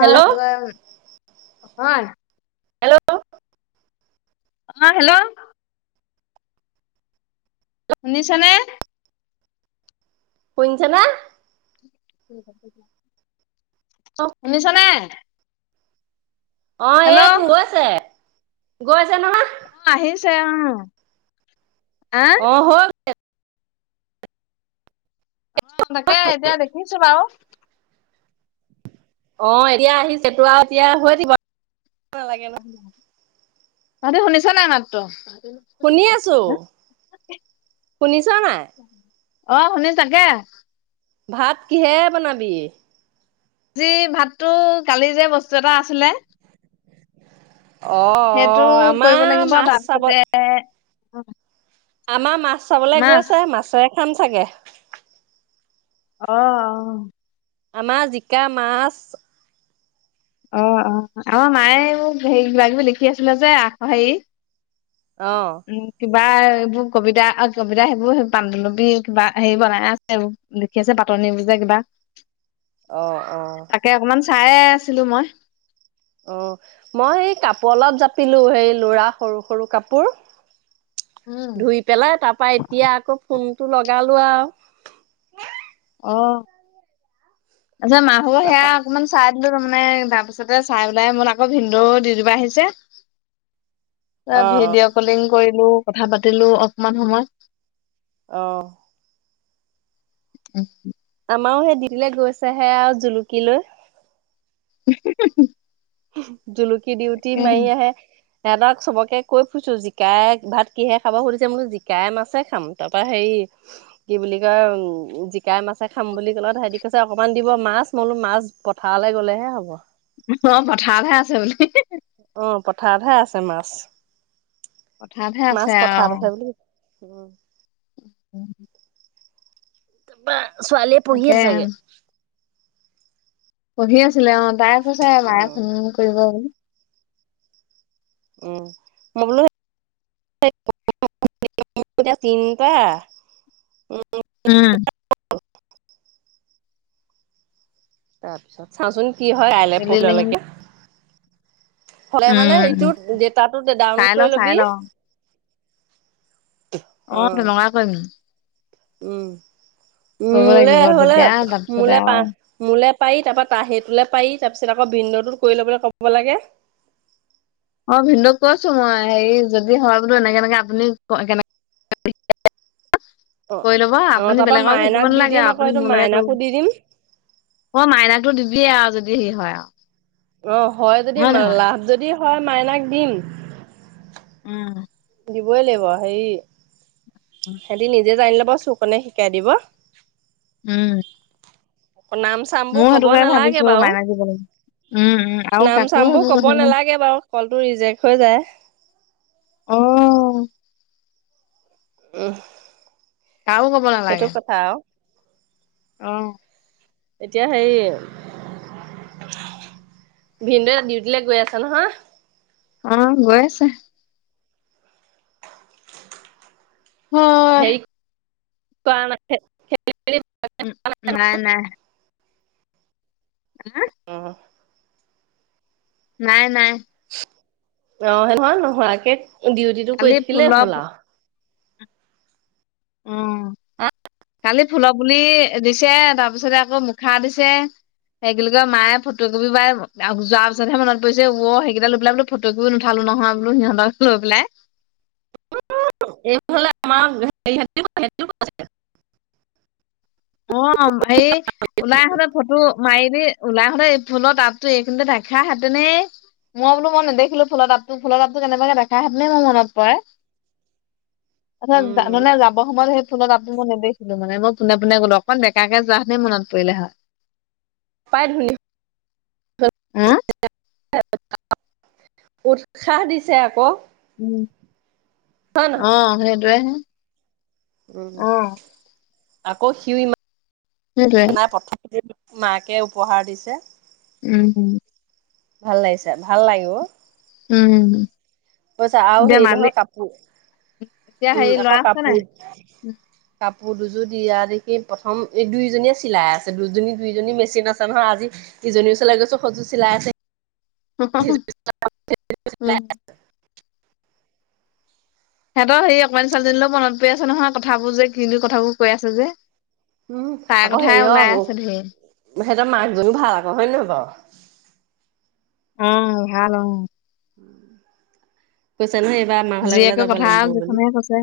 Hello হয় hello অ hello শুনিচা নে শুনিছ না উম শুনিছ নে অ এই তো গৈছে গৈ আছে নহয় অ আহিছে অ আহ অহ হৈ তে অ তাকে এতিয়া দেখিছো বাৰু অ এতিয়া আহিছে তো আৰু এতিয়া হৈ থিব নালাগে ন ততি শুনিছা নাই নাততো শুনি আছো শুনিছ নাই অ শুনিছাগে ভাত কিহে বনাবি যি ভাতটো কালি যে বস্তু এটা আছিলে অ অ সেইটো আমাৰ কৰিব লাগিব মাছ চাব তাৰপিছতে অ আমাৰ মা মাছ চাবলৈ গৈছে, মাছেৰে খাম চাগে আঁহ আঁহ আমাৰ জিকা মাছ অঁ অঁ আমাৰ মায়ে এইবোৰ হে কিবা কিবি লিখি আছিলে যে আঁ হেৰি অঁ উম কিবা এইবোৰ কবিতা কবিতা সেইবোৰ পান্ধুলপী কিবা হেৰি বনাই আছে এইবোৰ লিখি আছে পাতনি বোৰ যে কিবা আঁহ অঁ চায়ে আছিলো মই অঁ মই সেই কাপোৰ অলপ জাপিলো সেই লৰা সৰু সৰু কাপোৰ উম ধুই পেলাই তাৰ পৰা এতিয়া আকৌ ফোন তটো লগালোৱা আৰু অঁ' আঁ মাহৰ সেয়া তাৰপা অকমান চাহ তাৰ মানে তাৰপিছতে চাই পেলাই মোৰ আকৌ ভিনন্দৌ ডিউটিৰ পৰা আহিছে। ন ভিডিঅ কলিং কৰিলো, কথা পাতিলো, অকমান সময় অঁ উম আমাৰো সেই দিলৈ গৈছেহে আৰু জুলুকি লৈ [unintelligible] হুম জুলুকি দিউটি মাৰি তাকে আহে সিহঁতক চবকে কৈ ফুজছো জিকাই ভাত কিহে খাব সুধিছে বোলো জিকাই মাছে খাম তাৰপৰা হেৰি কি বুলি কয় জিকাই মাছে খাম বুলি ক'লে হেহতি কৈছে অকণমান দিব মাছ বোলো মাছ পথাৰলৈ গ'লেহে হ'ব ম পথাৰতহে আছে বুলি অঁ পথাৰতহে আছে মাছ কথাতহে আছে আঁহ অঁ উম। বা [inaudible] ছোৱালীয়ে তাকে পঢ়িচে চাগে। পঢ়ি আছিলে অঁ। তাই কৈছে, মায়ে উম ফোন কৰিব বুলি। মই বোলো এতি চিন্তা [inaudible] উম। অঁ। তাৰপিছত চাওঁচোন কি হয়, কাইলৈ, উম পৰহিলৈকে। হ'লে মানে উম সেইটো ডেতাটো চাই ডাউনলোড ল কৰি চাই ল'বি। ল অ অ, তেনকাই কৰিমি উম। উম কৰিব মোলে লাগিব হলে তেতিয়া মোলে তাৰপিছতে পা আৰু। মোলে পাৰি তাৰপৰা তা হেটোলে পাৰি তাৰ পিছত আকৌ বিন্দটোত কৰি লবলৈ কব লাগে। অ, ভিনন্দুক কৈছো, মই হেৰি যদি হয় বোলো এনেকে এনেকে আপুনি ক কেনে অ কৰি ল'ব অ আপুনি তাৰপা বেলেগক ভেকিব মাইনাক দি নালাগে দিম আৰু আকৌ আপুনি এইটো মোৰলৈ মাইনাকো কৰিব দি দিম মই মাইনাতো দি দিয়া যদি সে হয় আৰু। অ, হয় যদি লাভ যদি হয়, মাইনাক দিম। উম। দিবই লাগিব হেৰি সেতি নিজে জানিলপ- ব চুকনে শিকাই দিব। উম। নাম চামবোৰ ময়ো কব সেইটোকে নালাগে ভাবিছো বাৰু মাইনাক দিব লাগিব উম উম আৰু নাম কাকো চাম বোৰ সেইবোৰ কব কথা নেলাগে বাৰু কলটো ৰিজেক্ট হৈ যায়। অ উ। কাকো ক'ব নালাগে। অ এতিয়া হেৰি ভিনদেউৱে ডিউটিলৈ গৈ আছে নহয় অ, গৈ আছে। হয় সেৰি [unintelligible] উম নাই নাই অহ নাই, নাই। অ, হেন হ নোহোৱাকে ডিউটিটো কালি কৰি থাকিলেই ফুলৰ হ'ল আৰু উম কালি ফুলৰ পুলি দিছে, তাৰপিছতে আকৌ মুখা দিছে সেইগিল কে মায়ে ফটকপি বাই যোৱাৰ পিছতহে মনত পৰিছে সেইকেইটা লৈ পেলাই বোলো ফটকপি নুঠালো নহয় বোলো সিহঁতক লৈ পেলাই এইৰ হলে আমাৰ হেৰি সেতি সেতিও [unintelligible] অ এই ওলাই আহোতে ফটো মাৰিবি ওলাই আহোতে ফুলৰ তাঁবতো এইখিনতে দেখা হেতেনেই মই বোলো মই নেদেখিলো ফুলৰ তাঁতটো ফুলৰ তাঁবটো কেনেবাকে দেখা হতেনেই মোৰ মনত পৰে তাছত উম যাননে যাব সময়ত সেইট ফুলৰ তাবটো মই নেদেখিলোঁ মানে মই পোনে- পোনে গ'লো অকণ বেকাকে যোৱা হেতেন মনত পৰিলে হয়। পাই ধুলি [unintelligible] উৎসাহ দিছে আকৌ উম হয় অ নহয় সেইটোয়ে। উম। আকৌ সিও সেইটোৱে ইমান নাই পথা মাকে উপহাৰ দিছে। উম উম ভাল লাগিছে, ভাল লাগিব। উম পইছা আৰু এতিয়া হেৰি নহয় মালিক কাপোৰ, এতিয়া উম হেৰি ল'ৰা আকৌ আছে নাই? কাপোৰ কাপ কাপোৰ দুযোৰ দিয়া দেখি প্ৰথম এই দুইজনীয়ে চিলাই আছে। দুজনী দুইজনী মেচিন আছে নহয়, আজি ইজনীৰ ওচৰলৈ গৈছোঁ সযোৰ চিলাই আছে উম সিহঁতৰ সেই অকমানি ছোৱালীজনীলৈও মনত পৰি আছে নহয়, কথাবোৰ যে কিনো কথাবোৰ কৈ আছে যে, উম তাইৰ আকৌ কথাই হেৰি অ ওলাই আছে ধেৰ। সিহঁতৰ মাকজনীও ভাল আকৌ হয়ে নহয় বাৰু? অ ভাল অ বেছ- আছে নহয় এইবাৰ মাঘলে গলে জীয়েকৰ যাব কথা লাগিব বুলি। যিখনহে কৈছে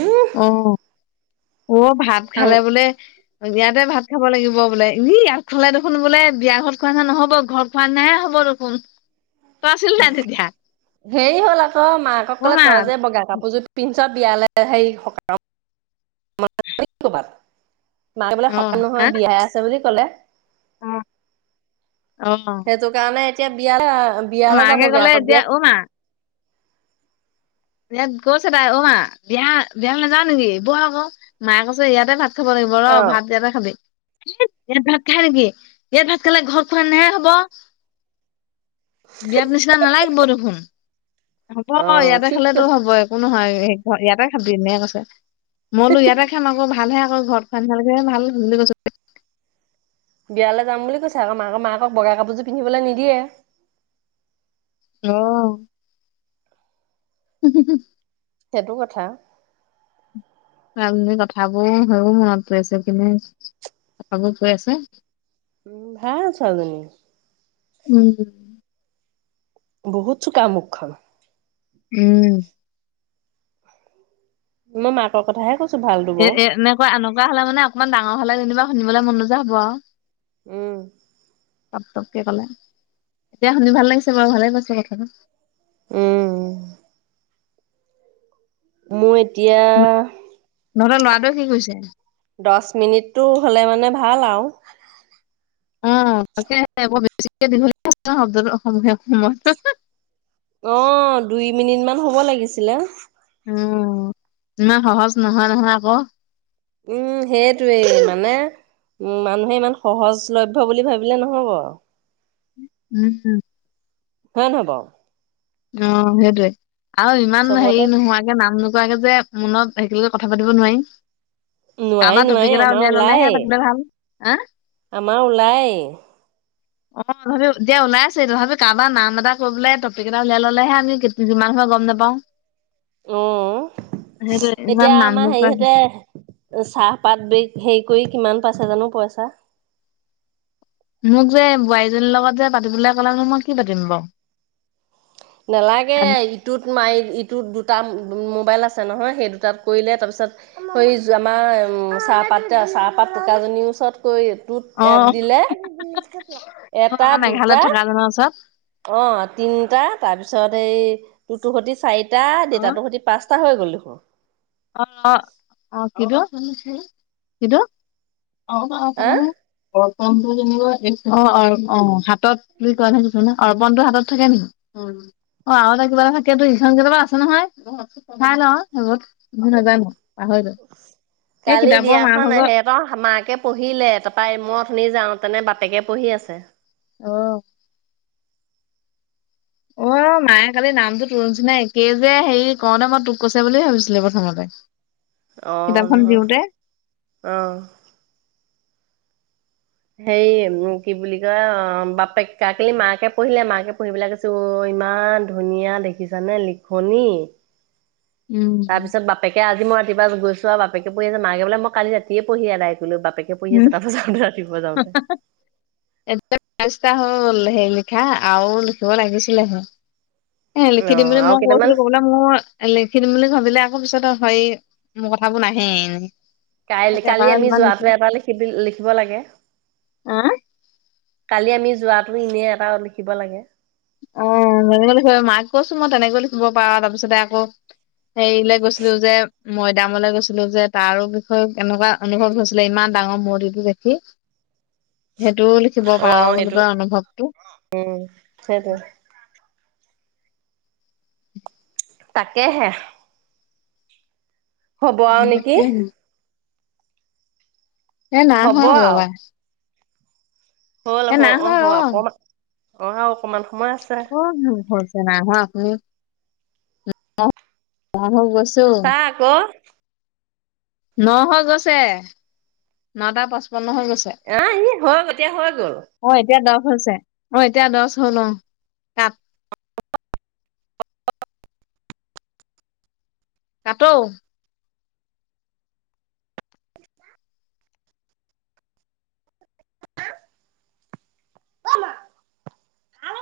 উম অ' অ ভাত আৰু খালে বোলে বিয়াতে ভাত খাব লাগিব বোলে, ই ইয়াত খালে দেখোন বোলে বিয়া ঘৰত খোৱা না নহ'ব ঘৰত খোৱা নাহে হ'ব দেখোন। তই আছিলি নাই তেতিয়া? সেইৰি হ'ল আ ত মাকক অ' ক'লে মা তই যে বগা কাপোৰযোৰ পিন্ধি বিয়াল হে সকাম মাৰিবলে অ' সকাম নহয় আহ বিয়াই আছে বুলি। কলে, অ সেইটো কাৰণে তি [unintelligible] মাকে ক'লে এতিয়া, অ', মা। বিয়াত গৈছে তাই অ', মা বিয়া বিয়ালে নাযাওঁ নেকি? ব'ল আকৌ, মায়ে কৈছে ইয়াতে ভাত খাব লাগিব ৰ, অ ভাত ইয়াতে খাবি। ইয়াত ভাত খাই নেকি? ইয়াত ভাত খালে ঘত খোৱা নিচিনা হে হ'ব। বিয়াত নিচিনা নালাগিব দেখোন। হ'ব, অ ইয়াতে ঠিক খালেতো কৈ হ'ব, একো নহয়। ইয়াতে খাবি, এনেই কৈছে। মইলো ইয়াতে খাম আকৌ, ভাল হে অ', ঘৰত খোৱা [unintelligible] বিয়ালৈ যাম বুলি কৈছে আকৌ, মাকক মাকক বগা কাপোৰযোৰ পিন্ধিবলৈ নিদিয়ে। অহ। হি! হি! হি! সেইটো কথা! [unintelligible] কথাবোৰ হৈও মনত পৰি আছে, কিনো কথাবোৰ কৈ আছে। উম, ভাল ছোৱালীজনী। উম। বহুত চোকা মুখখন। উম। মই মাকৰ কথাহে কৈ এ এনেকুৱা, এনেকুৱা হ'লে মানে অকমান ডাঙ অ', হ'লে যেনিবা শুনিবলৈ মন নোযোৱা হ'ব আৰু। উম। [unintelligible] ক'লে। এতিয়া শুনি ভাল লাগিছে বাৰু ভালে পাইছো কথাটো। উম। মোৰ এ এতিয়া তহঁতৰ ল'ৰাটোৱে কি কৰিছে? দচ মিনিটটো হ'লে মানে ভাল আৰু। অ', তাকে আকৌ বেছিকে দীঘলীয়া [unintelligible] অ', দুই মিনিট মান হ'ব লাগিছিলে। উম, ইমান সহজ নহয়, নহয় আকৌ। উম, সেইটোৱেই মানে, মানুহে ইমান সহজলভ্য বুলি ভাবিলে ন'হব। উম, [unintelligible] হয় নহয় বাৰু? অ', হেইটোৱে। আৰু ইমান হেৰি চবতে নোহোৱাকে নাম নোকোৱাকে যে মনত একেলগে কথা পাতিব নোৱাৰি। নোৱায়ি কাৰোবাৰ টপিক নোৱায়ি এটা আমাৰ উলিয়াই ললেহে ওলায়ে, পাতিলে ভাল। হা? আমাৰ ওলাই। অ', তথাপি এতিয়া ওলাই আছে তথাপি কাৰোবাৰ নাম এটা কৰি পেলাই টপিক এটা উলাই ল'লেহে আমি যিমান সময় গম নাপাওঁ উ, সেইটোৱে ইমান এতিয়া নাম আমাৰ হেৰি নোকোৱাকে। হতে চাহপাত বিষ হেৰি কৰি কিমান পাঁচ হাজাৰো পইছা মোক যে বোৱাৰীজনীৰ লগত যে পাতিবলৈ ক'লে মই কি পাতিম বাৰু। নেলাগে ইটোত মাৰ, ইটোত দুটা মোবাইল আছে। আছে নহয়, সেই দুটাত কৰিলে তাৰপিছত এই আমাৰ চাহপাত, চাহপাত টোকাজনীৰ ওচৰত কৈ ত অ এপ আৰু দিলে এটা আমাৰ মেঘালয়ত দুটা। থকা জনৰ ওচৰত অ তিনটা তাৰপিছত এইতু সতি চাৰিটা টা, অ দেউেতাতৰ সতি পাঁচটা া হৈ গ'ল দেখোন অ অ কিতু অছে ন অ হা অ অ হাতত বুলি কোৱা নাই কছ নে অৰ্পনতো হাতত থাকে নেকি অ আৰু এটা কিবা এটা থাকেো ইখন কেতিয়াবা আছে নহয়ঠাই লেইত ভ নাজানো হদ কালি বিয়াখন সিহঁত মাকে পঢ়িলে তাৰপৰা মত আপুনি যাওঁতেনে বাপকে পঢ়ি আছে অ অ মায়ে কালি নামটো তোনিচিনাই একেই যে হেৰি কওঁতে মই তোক কৈছে বুলি ভাবিছিলো প্ৰথমতে অ কিতাপখন নহয় দিওঁতে অ হেৰি কি বুলি কয় বাপেক কাকেলি মাকে পঢ়িলে মাকে পঢ়িবলৈ কৈছে অ ইমান ধুনীয়া দেখিছানে লিখনি উম তাৰপিছত বাপেকে আজি মই কিবা গৈছো আৰু বাপেকে পঢ়ি আছে মাকে বলে মই কালি ৰাতিয়ে পঢ়ি এদাই কৰিলো [unintelligible] বেপেকে পঢ়ি আছে তাৰ [unintelligible] পৰাওঁতে ৰাতি এ ৰাচ্তা [unintelligible] 'ল হে লিখা আৰু লিখিব লাগিছিলেহে এ লিখি অ দিম বুলি আৰু মই কেইটামান কৈছিলো কবলে মোৰ লিখি দিম বুলি ভাবিলে পিছত হয় মোৰ কথাবোৰ নাহে এনেই কাই কালি এবাৰ আমি ইমান লিখি যোৱাটো এবাৰ লিখিব লিখিব লাগে আহ কালি আমি যোৱাটো এনে এটা লিখিব লাগে অ তেনে ল মাক কৈছো মই তেনেকৈ লিখিব পাৰো তাৰপিছতে আকৌ হেৰিলৈ গৈছিলো যে মৈদামলৈ গৈছিলো যে তাৰো বিষয়ে কেনেকুৱা অনুভৱ হৈছিলে ইমান ডাঙৰ মূৰ্তিটো দেখি সেইটোও লিখিব অ পাৰ বুলি সেইটো তই অনুভৱটো সেইটো তাকেহে হ'ব আৰু নেকি তাকে এ নাই হ'ব হোৱা আৰু বাবা হল হ অ আকমান অহা অকমান স ক'ত নো হৈ চনাই হোৱা আঁচনি। অন হৈ গৈছ চা আকৌ। ন হৈ গৈছে, নটা পাঁচ আহ ই হৈ এতিয়া হৈ হ'ল। অ এতিয়া দহ হৈছে, অ এতিয়া দহ হ'ল অ, কাট। কাট ও। অ' মা।